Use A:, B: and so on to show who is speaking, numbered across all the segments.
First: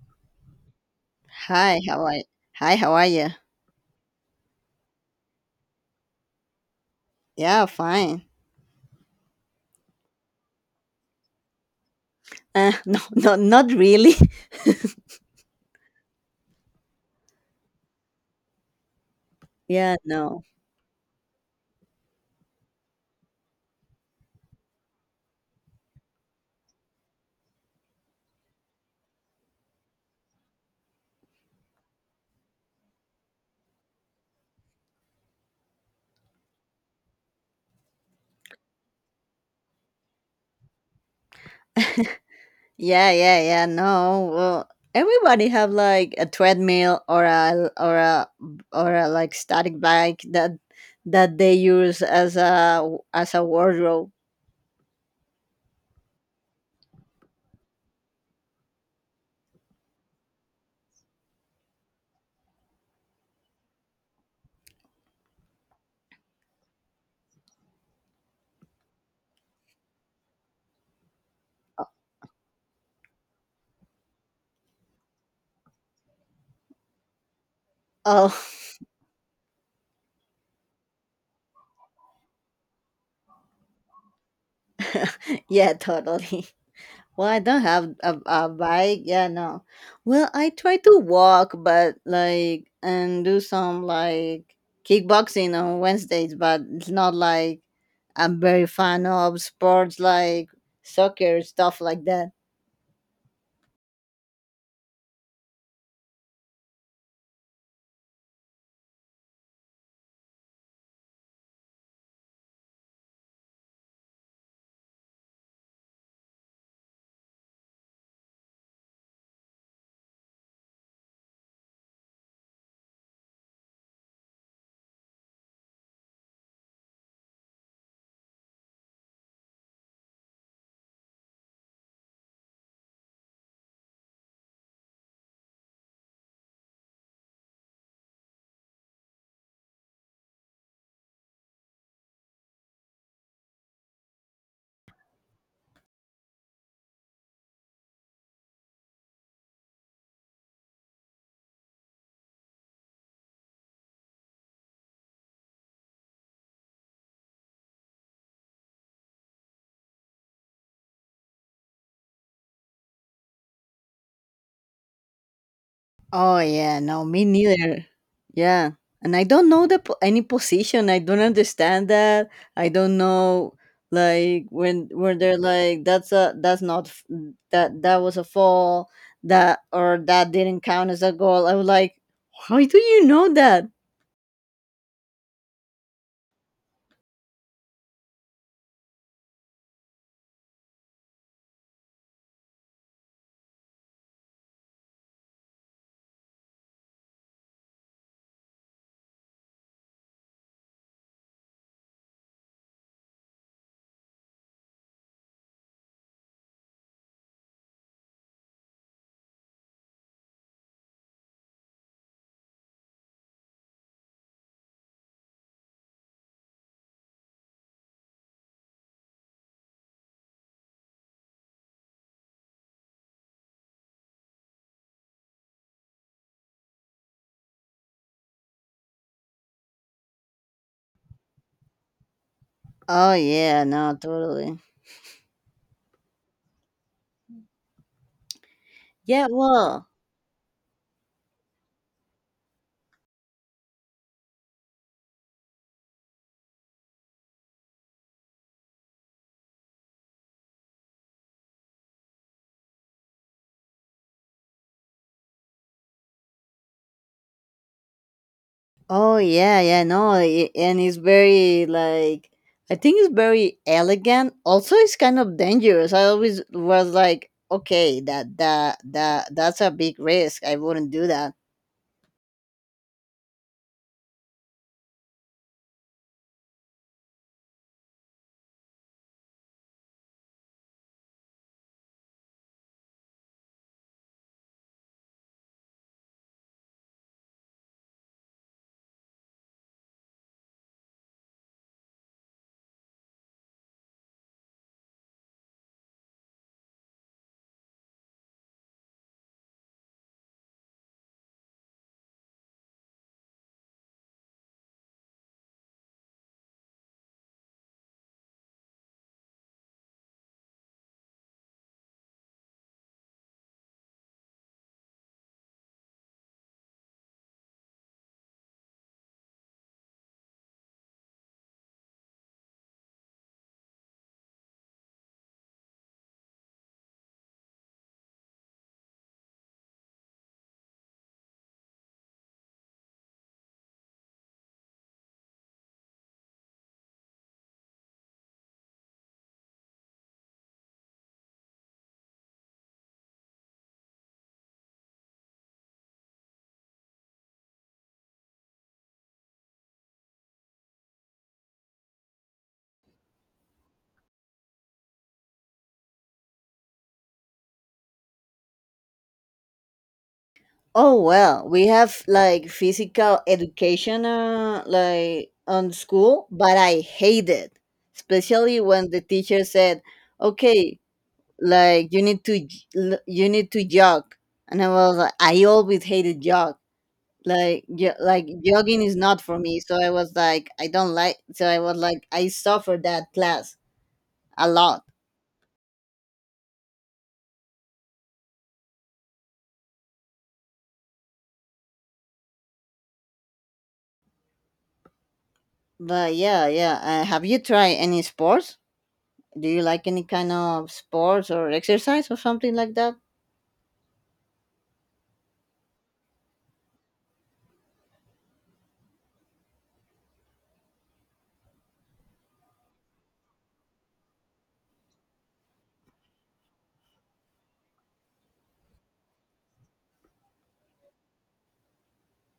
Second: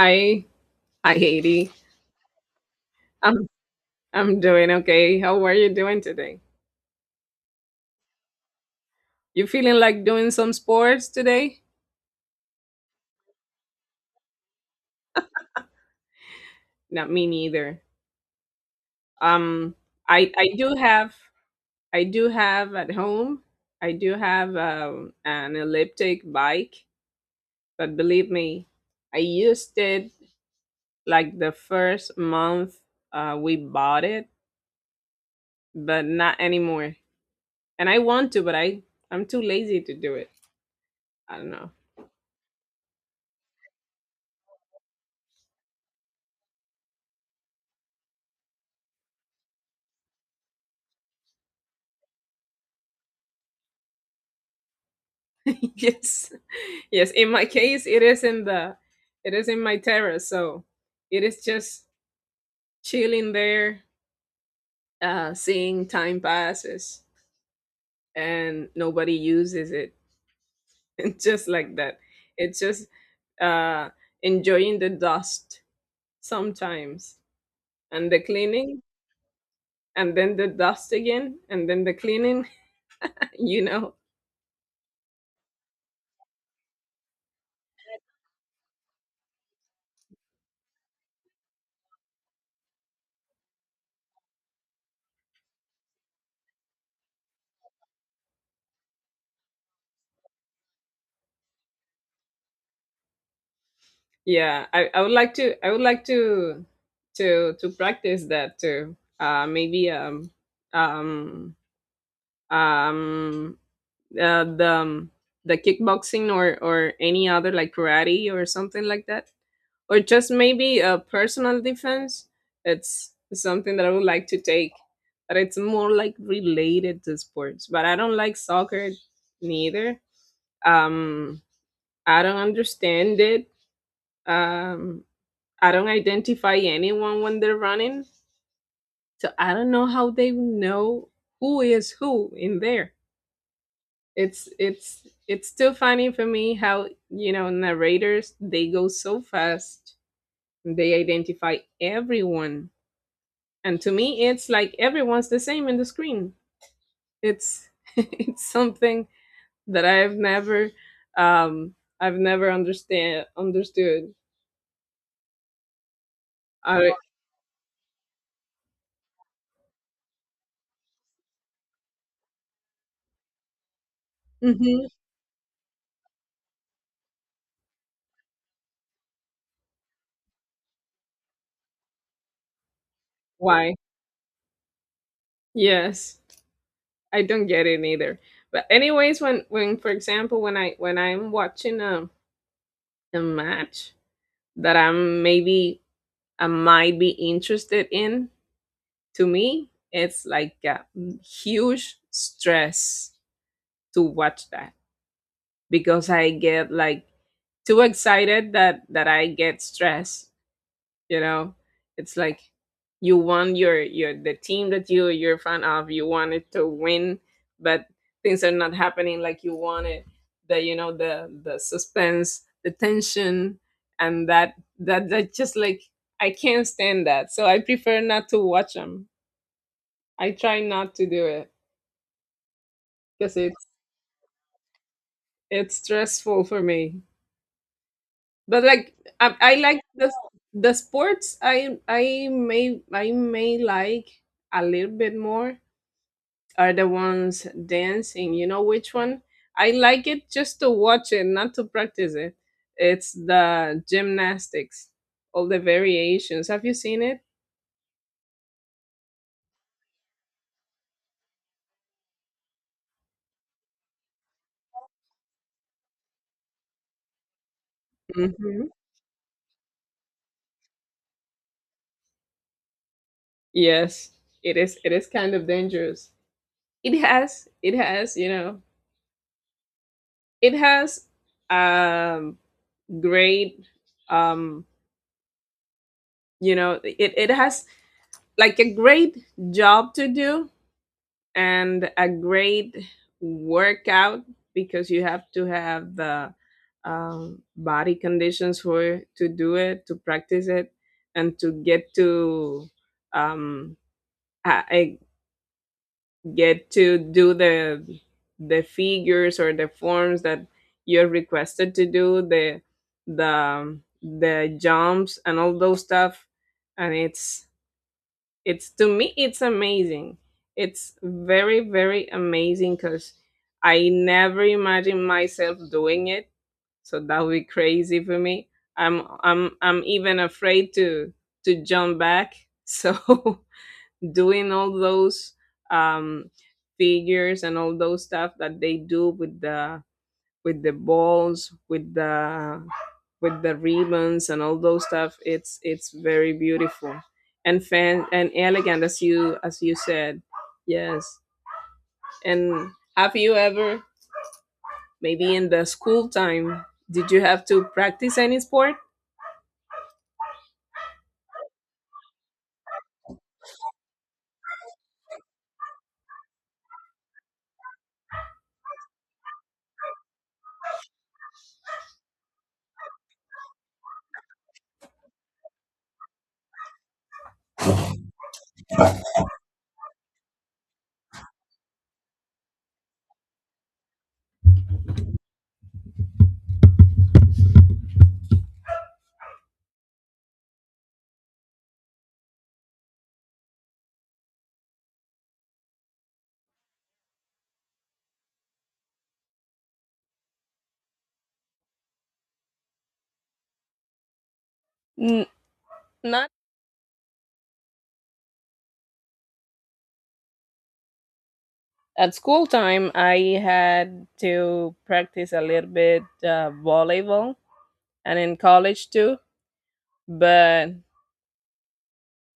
A: Hi, hi Haiti.
B: Hi, how are Hi, how are you?
A: I'm I'm doing okay. How are you doing today?
B: Yeah, fine.
A: You feeling like doing some sports today?
B: No, no, not really.
A: Not me neither. Um,
B: Yeah, no.
A: I do have at home. I do have an elliptic bike, but believe me, I used it like the first month we bought it, but not anymore. And I want to, but I'm too lazy to do it. I don't know.
B: Yeah, yeah, yeah, no. Well, everybody have like a treadmill or a like static bike that they use as a wardrobe.
A: Yes. Yes. In my case, it is in my terrace, so it is just chilling there, seeing time passes, and nobody uses it, and just like that, it's just uh, enjoying the dust sometimes, and the
B: Oh,
A: cleaning, and then the dust again and then the cleaning. you know
B: yeah, totally. Well, I don't have a bike. Yeah, no. Well, I try to walk, but like, and do some like kickboxing on Wednesdays, but it's not like I'm very fan of sports like soccer, stuff like that.
A: yeah, I would like to to practice that too, maybe um um uh, the um, the kickboxing or any other like karate or something like that, or just maybe a personal defense. It's something that I would like to take, but it's more like related to sports. But I don't like soccer neither. Um, I don't understand it. Um, I don't identify anyone when they're running, so I don't know how they know who is who in there. It's still funny for me how, you know, narrators, they go so fast. They identify everyone, and to me, it's like everyone's the same in the screen. It's it's something that um I've never understand understood.
B: Oh yeah,
A: I,
B: no, me neither. Yeah, and I don't know any position. I don't understand that. I don't know, like,
A: mhm.
B: when they're like that was a fall, that didn't count as a goal. I was like, how do you know that?
A: Why? Yes. I don't get it either. But anyways, when for example, when I'm watching a match that I'm maybe I might be interested in, to me, it's like a huge stress to watch that because I get like too excited that I get stressed. You know, it's like you want your the team that you're a fan of. You want it to win, but things are not happening like you wanted. The, you know, the suspense, the tension, and that that just like I can't stand that. So I prefer not to watch them. I try not to do it
B: Oh
A: because
B: yeah, no, totally.
A: it's stressful for me. But like
B: Yeah,
A: I like
B: well,
A: the sports I I may like a little bit more, are the ones dancing. You know which one? I like it just to watch it, not to practice it. It's the gymnastics, all the variations. Have you seen it?
B: oh yeah, yeah, no, and it's very like, I think it's very elegant. Also, it's kind of dangerous. I always was like, okay, that
A: Hmm.
B: that that that's a big risk. I wouldn't do that.
A: Yes, it is. It is kind of dangerous. It has. It has. You know. It has. Um. Great. Um. You know. It has like a great job to do and a great workout, because you have to have the body conditions for to do it, to practice it, and to get to um, I get to do the figures or the forms that you're requested to do, the jumps and all those stuff. And it's to me it's amazing. It's very very amazing, because I never imagined myself doing it, so that would be crazy for me. I'm even afraid to jump back, so doing all those um figures and all those stuff that they do with the balls, with the ribbons and all those stuff. It's very beautiful and fan and elegant, as you said. Yes. And have you ever maybe in the school time did you have to practice any sport?
B: Oh well, we have like physical education, like on school, but I hate it, especially when the teacher said, okay, like you need to you need to jog, and I was like, I always hated jogging is not for me. So I was like, I don't like, so I was like, I suffered that class a lot. But yeah, yeah, have you tried any sports? Do you like any kind of sports or exercise or something like that?
A: N- Not at school time. I had to practice a little bit volleyball, and in college too. But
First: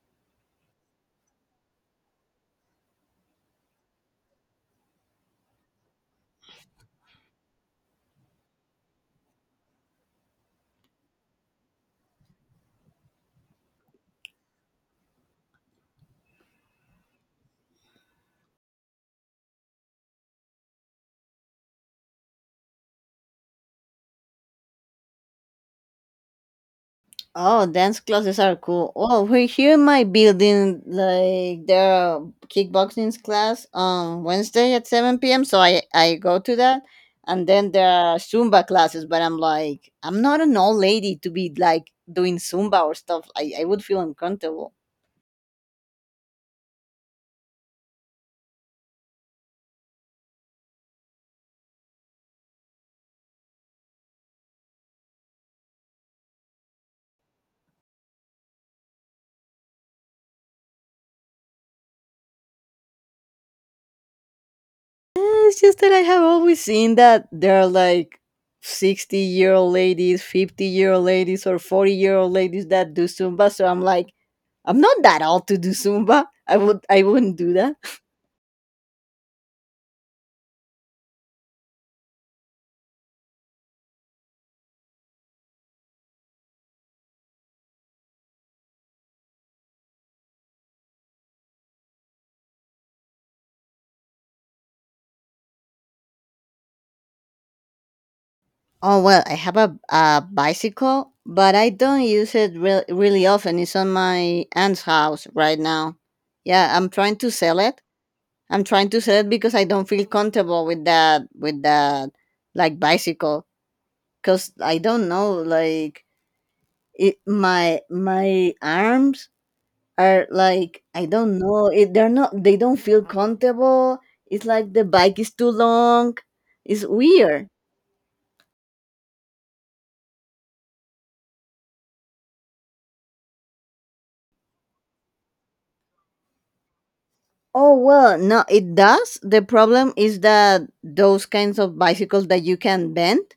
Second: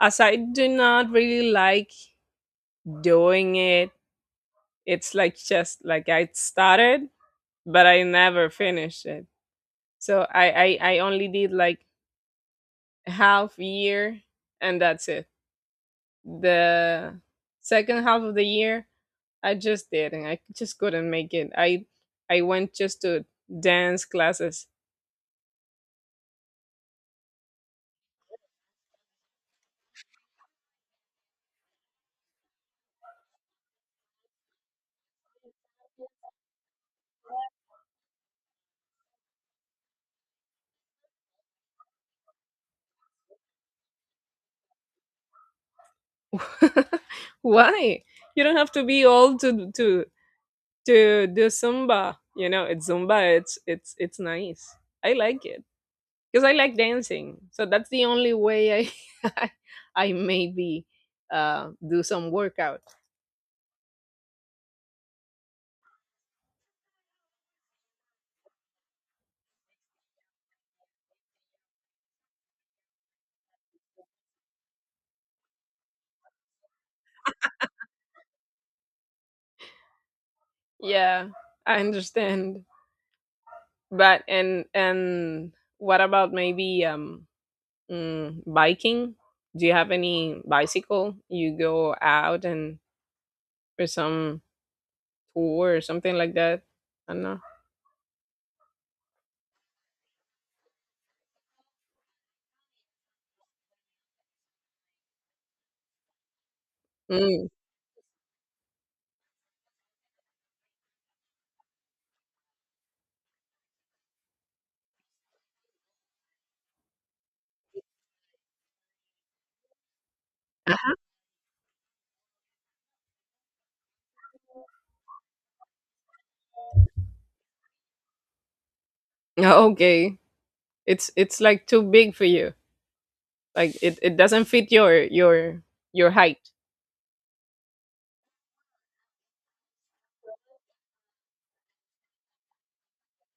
A: as I do not really like doing it, it's like just like I started, but I never finished it. So I only did like half year, and that's it. The second half of the year, I just didn't. I just couldn't make it. I went just to dance classes.
B: Oh, dance classes are cool. Oh, we're here in my building. Like there are kickboxing class on Wednesday at 7 p.m. So I go to that, and then there are Zumba classes. But I'm like, I'm not an old lady to be like doing Zumba or stuff. I would feel uncomfortable.
A: Why? You don't have to be old to do Zumba. You know, it's Zumba. It's nice. I like it, because I like dancing. So that's the only way I I maybe do some workout.
B: Eh, It's just that I have always seen that there are like 60-year old ladies, 50-year old ladies, or 40-year old ladies that do Zumba. So I'm like, I'm not that old to do Zumba. I wouldn't do that.
A: Yeah, I understand. But and what about maybe biking? Do you have any bicycle? You go out and for some tour or something like that? I don't know.
B: Oh well, I have a bicycle, but I don't use it really often. It's on my aunt's house right now. Yeah, I'm trying to
A: Mm.
B: sell it. I'm trying to sell it because I don't feel comfortable with that like bicycle, cuz I don't know, like it, my arms are like, I don't know. They're not. They don't feel comfortable. It's like the bike is too long. It's weird.
A: Okay, it's like too big for you. Like it doesn't fit your your height.
B: Oh well, no, it does. The problem is that those kinds of bicycles that you can bend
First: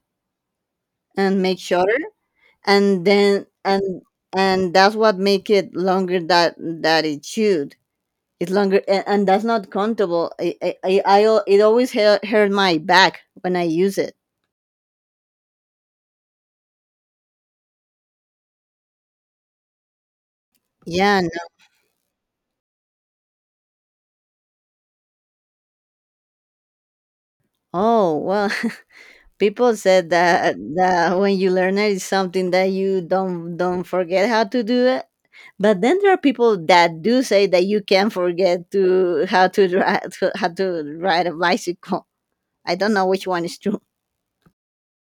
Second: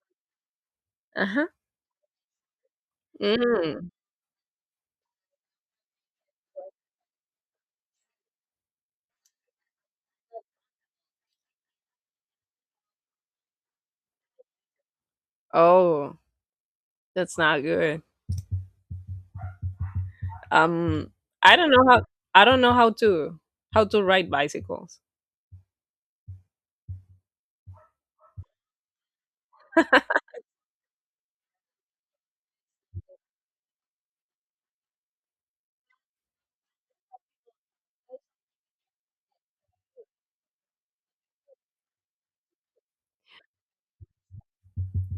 A: Uh
B: and
A: huh.
B: make shorter, and then
A: Mm.
B: and that's what make it longer that it should. It's longer, and that's not comfortable. It always hurt my back when I use it.
A: Oh, that's not good. Um,
B: Yeah. No.
A: I don't know how I don't know how to ride bicycles.
B: Oh well. People said that when you learn it, it's something that you don't forget how to do it. But then there are people that do say that you can forget to how to ride a bicycle. I don't know which one is true.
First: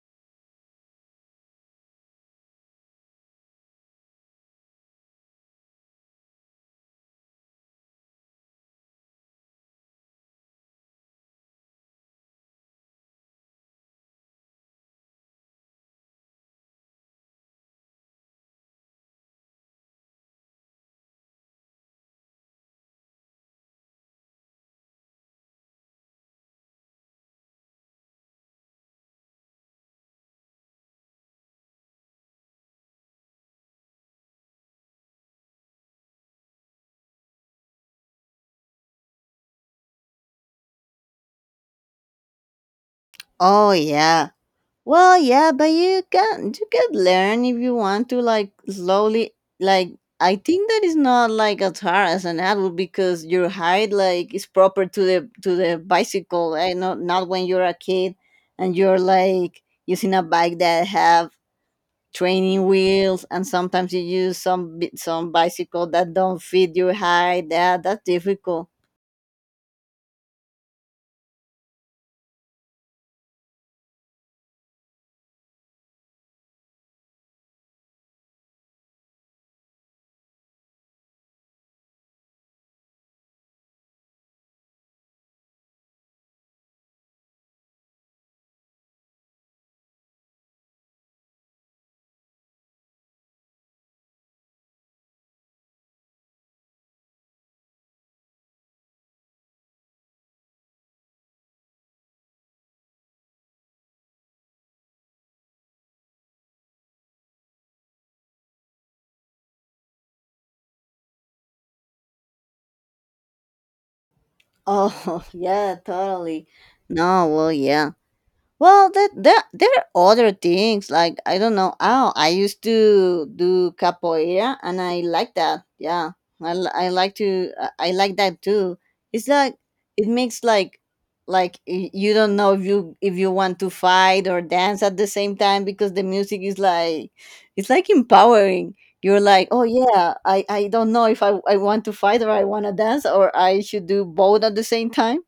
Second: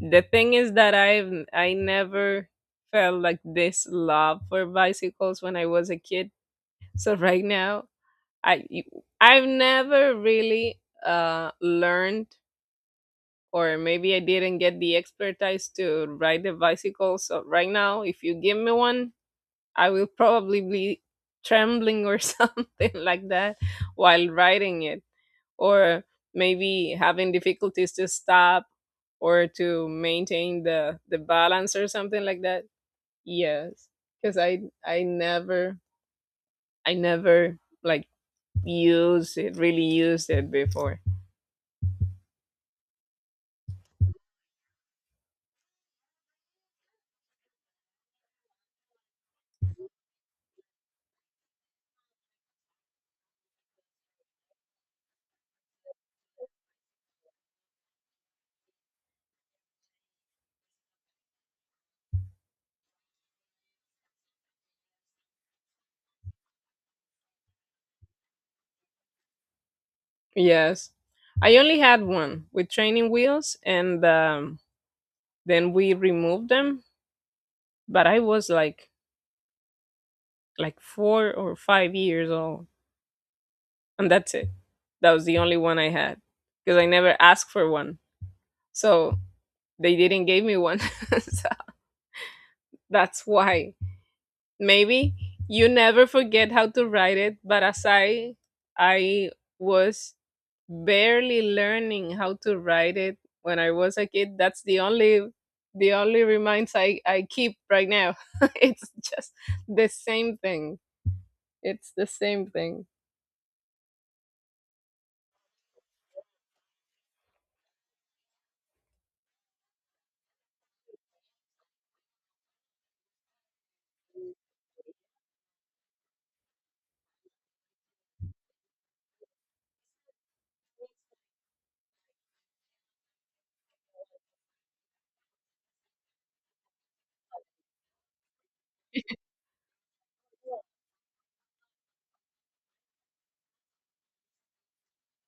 A: The thing is that I never felt like this love for bicycles when I was a kid. So right now, I I've never really learned, or maybe I didn't get the expertise to ride a bicycle. So right now, if you give me one, I will probably be trembling or something like that while riding it, or maybe having difficulties to stop or to maintain the balance or something like that. Yes, because I never I never like used it really used it before.
B: Oh yeah, well, yeah, but you can learn if you want to, like slowly. Like, I think that is not like as hard as an adult because your height like is proper to the bicycle, and not when you're a kid and you're like using a bike that have training wheels, and sometimes you use some bi- some bicycle that don't fit your height. Yeah, that's difficult.
A: Yes, I only had one with training wheels, and then we removed them. But I was like 4 or 5 years old, and that's it. That was the only one I had, because I never asked for one, so they didn't give me one. So that's why. Maybe you never forget how to write it, but as I was barely learning how to write it when I was a kid, that's the only reminds I keep right now. It's just the same thing. It's the same thing.
B: Oh yeah, totally. No, well yeah. Well, that there are other things, like, I don't know. Oh, I used to do capoeira, and I like that. Yeah, I, li- I like to I like that too. It's like it makes like you don't know if you want to fight or dance at the same time because the music is like, it's like empowering. You're like, oh yeah, I don't know if I want to fight or I want to dance or I should do both at the same time.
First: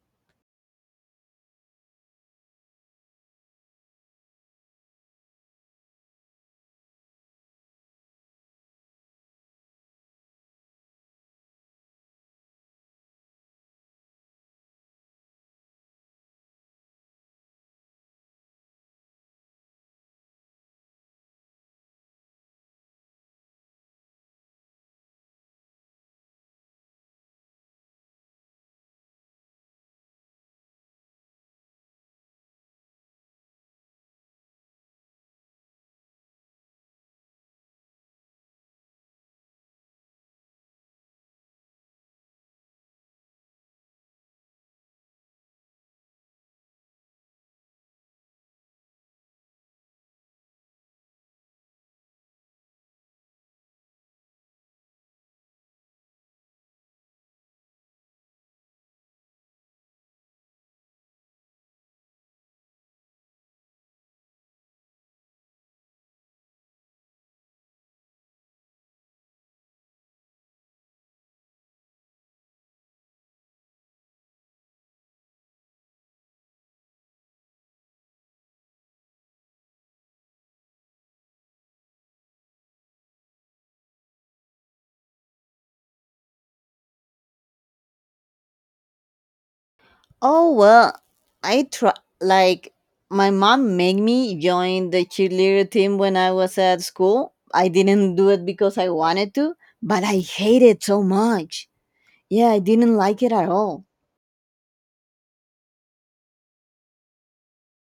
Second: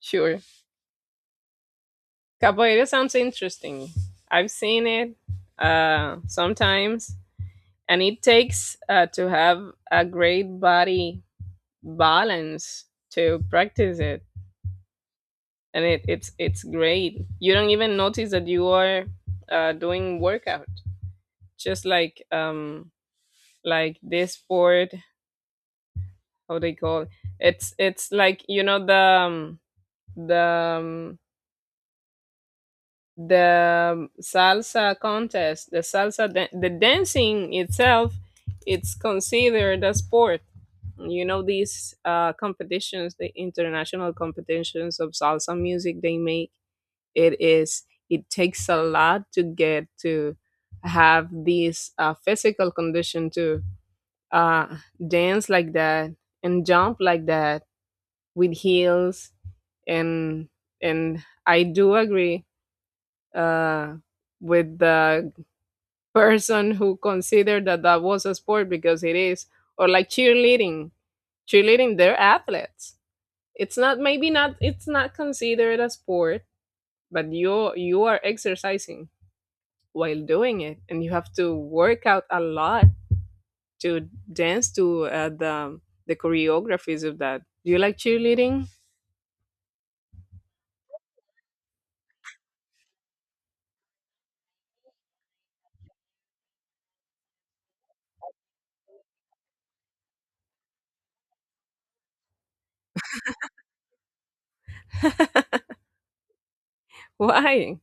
A: Sure. Capoeira sounds interesting. I've seen it sometimes, and it takes to have a great body balance to practice it. And it's great, you don't even notice that you are doing workout. Just like this sport, how they call, it's like, you know, the the um, salsa contest, the the dancing itself, it's considered a sport. You know these competitions, the international competitions of salsa music they make, it is, it takes a lot to get to have this physical condition to uh, dance like that and jump like that with heels. and and I do agree uh, with the person who considered that that was a sport, because it is. Or like cheerleading, cheerleading, they're athletes. It's not, maybe not, it's not considered a sport, but you are exercising while doing it, and you have to work out a lot to dance to the choreographies of that. Do you like cheerleading?
B: Oh well, I try, like, my mom made me join the cheerleader team when I was at school. I didn't do it because I wanted to, but I hated so much. Yeah, I didn't like it at all.
A: Why?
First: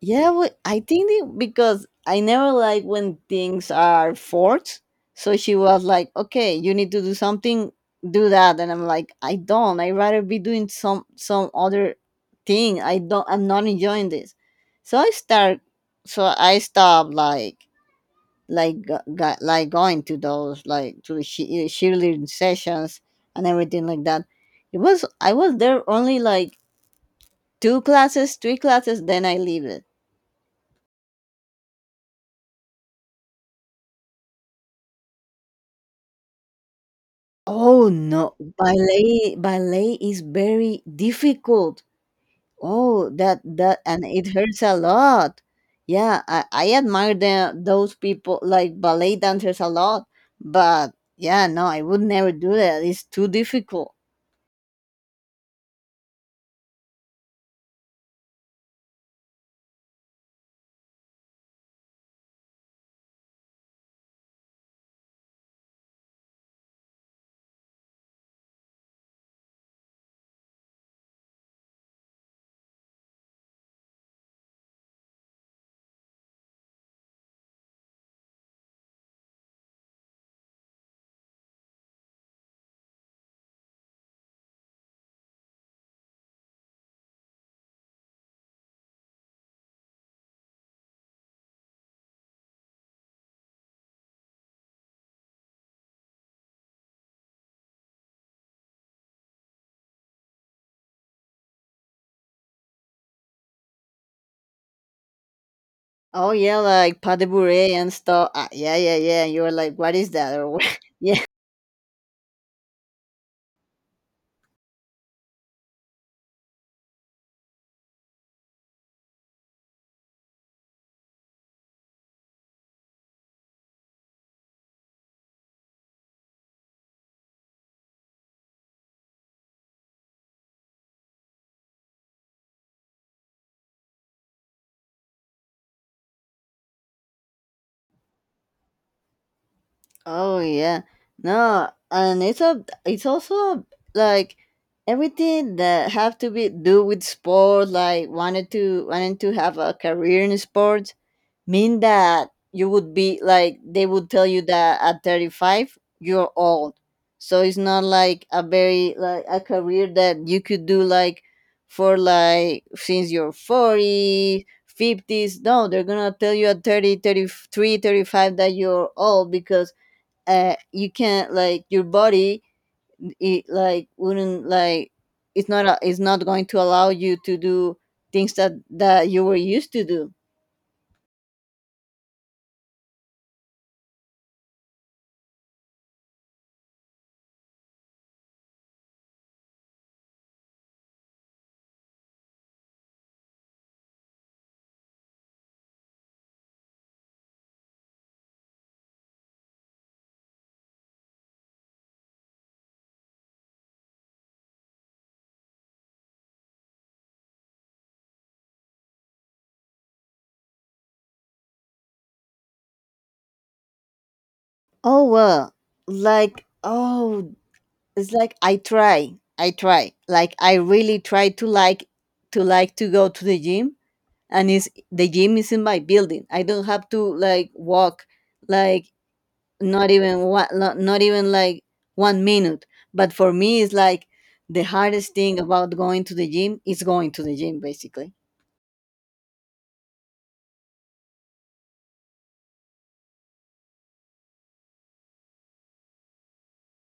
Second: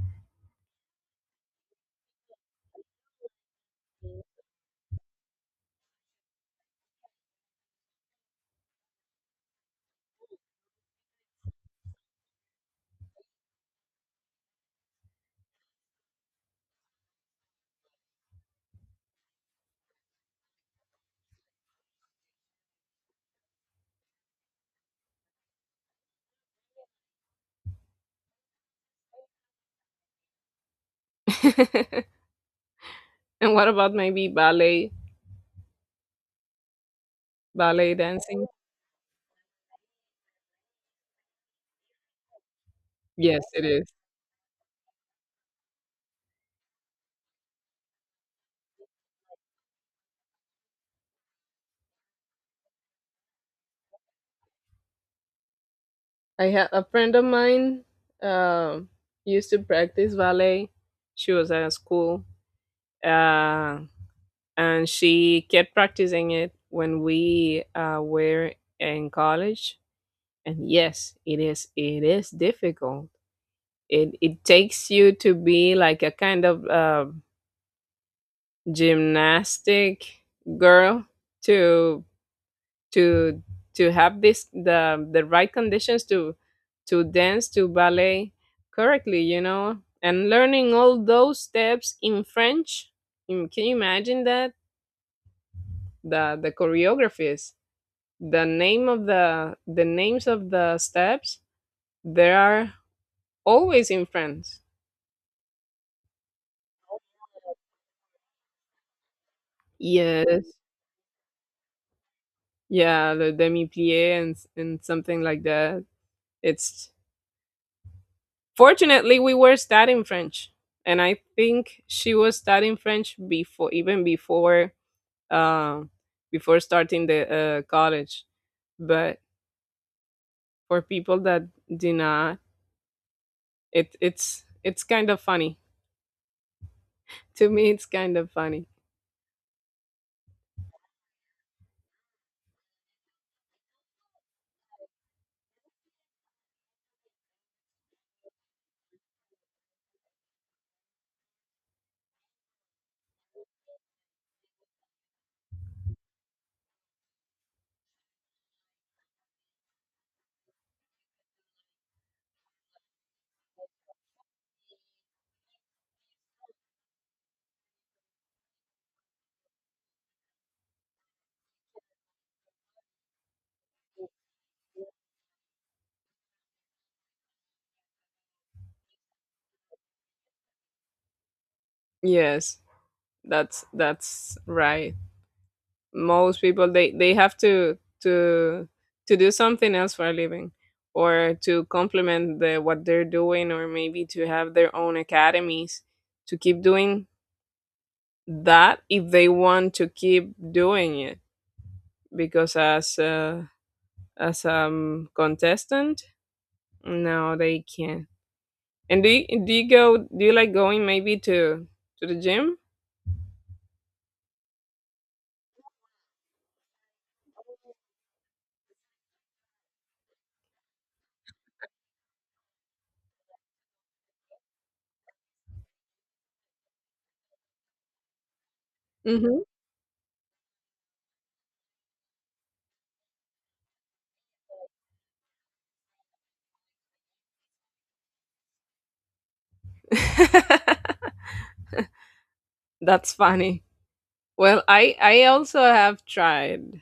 B: Yeah, well, I think because I never like when things are forced. So she was like, "Okay, you need to do something, do that," and I'm like, "I don't. I rather be doing some other thing. I don't. I'm not enjoying this." So I start. So I stopped, going to those, like, cheerleading sessions and everything like that. It was I was there only like two classes, three classes. Then I leave.
A: And what about maybe ballet,
B: Oh
A: ballet
B: no,
A: dancing?
B: ballet is very difficult. Oh, that
A: Yes, it
B: that
A: is.
B: and it hurts a lot. Yeah, I admire those people like ballet dancers a lot, but yeah, no, I would never do that. It's too difficult.
A: I had a friend of mine um used to practice ballet. She was at a school. Uh, and she kept practicing it when we were in college. And yes, it is, it is difficult. It takes you to be like a kind of gymnastic girl to to to have this the right conditions to dance to ballet correctly, you know, and learning all those steps in French. Mm, can you imagine that, the choreographies, the name of the names of the steps, they are always in French.
B: Oh yeah, like pas de bourrée and stuff. Ah, yeah, yeah, yeah. You're like, what is that?
A: Yes,
B: Or yeah.
A: yeah, le demi plié and and something like that. It's fortunately we were studying French, and I think she was studying French before, even before uh, before starting the college. But for people that do not, it it's kind of funny. To me it's kind of funny.
B: Oh yeah. No, and it's also like everything that have to be do with sport, like wanted to wanting to have a career in sports, mean that you would be like they would tell you that at 35 you're old. So it's not like a very, like, a career that you could do, like, for, like, since you're 40 fifties. No, they're gonna tell you at 30, 33, 35 that you're old because you can't, like, your body, it like wouldn't like, it's not going to allow you to do things that you were used to do.
A: Yes, that's right. Most people they have to do something else for a living, or to complement the what they're doing, or maybe to have their own academies to keep doing that, if they want to keep doing it. Because as contestant, no, they can't. And do you go? Do you like going maybe to the gym?
B: Oh well, like, oh, it's like I try, like, I really try to go to the gym, and is the gym is in my building. I don't have to like walk, like,
A: Hmm.
B: not even like 1 minute. But for me it's like the hardest thing about going to the gym is going to the gym, basically.
A: That's funny. Well, I also have tried,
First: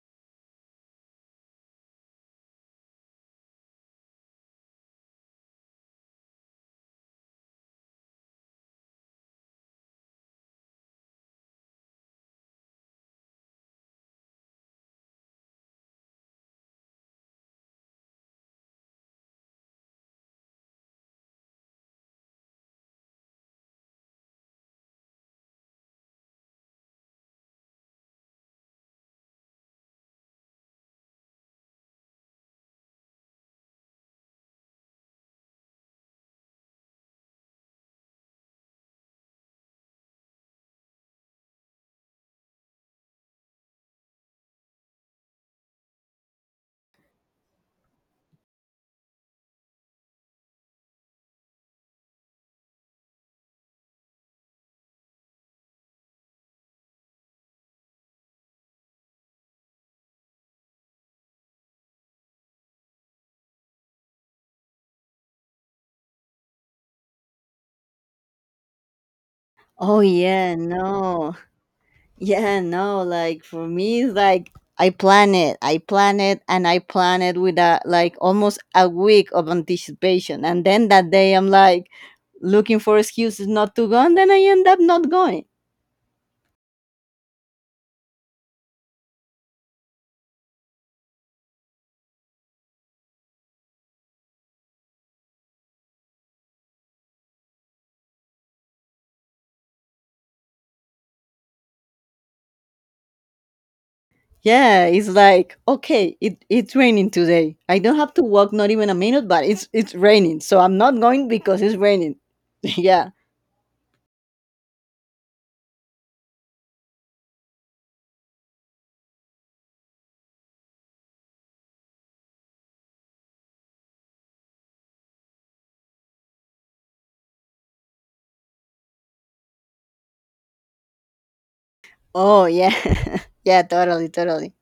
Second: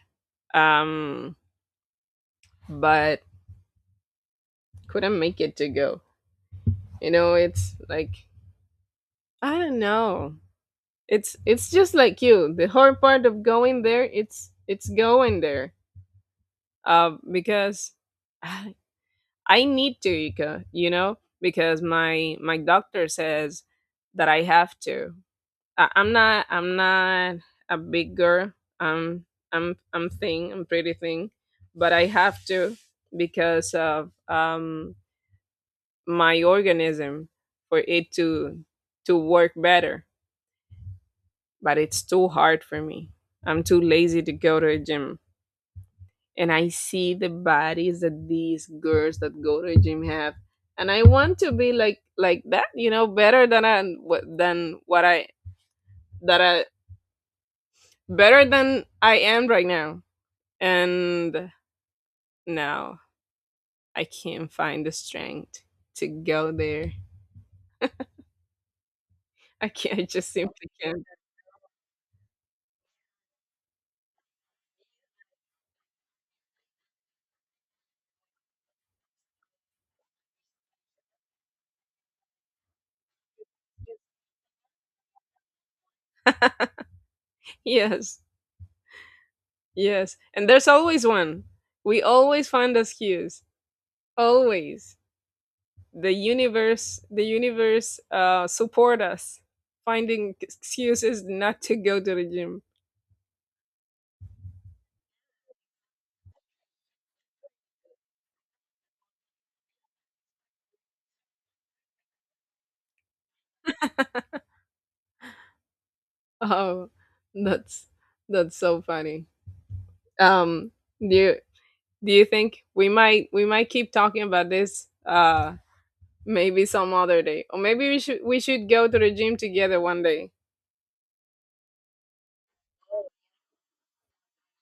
A: um, but couldn't make it to go. You know, it's like I don't know. It's just like you. The hard part of going there, it's going there. Because I I need to, Ika, you know, because my doctor says that I have to. I'm not a big girl. I'm I'm thin. I'm pretty thin, but I have to, because of my organism, for it to work better. But it's too hard for me. I'm too lazy to go to a gym. And I see the bodies that these girls that go to a gym have. And I want to be like that, you know, better than than what I that I better than I am right now. And now I can't find the strength to go there.
B: Oh
A: I just
B: yeah,
A: simply can't.
B: no, yeah, no, like, for me it's like I plan it, I plan it, and I plan it with, a like, almost a week of anticipation, and then that day I'm like looking for excuses not to go, and then I end up not going.
A: Yes. Yes. And there's always one. We always find excuse. Always. The universe support us finding excuses not to go to the gym.
B: Yeah, it's like, okay, it's raining today. I don't have to walk not even a minute, but it's raining, so I'm not going because it's raining. yeah.
A: Oh, that's that's so funny. um do you think we might keep talking about this maybe some other day, or maybe we should go to the gym together one day?
B: Oh yeah, yeah. Totally, totally.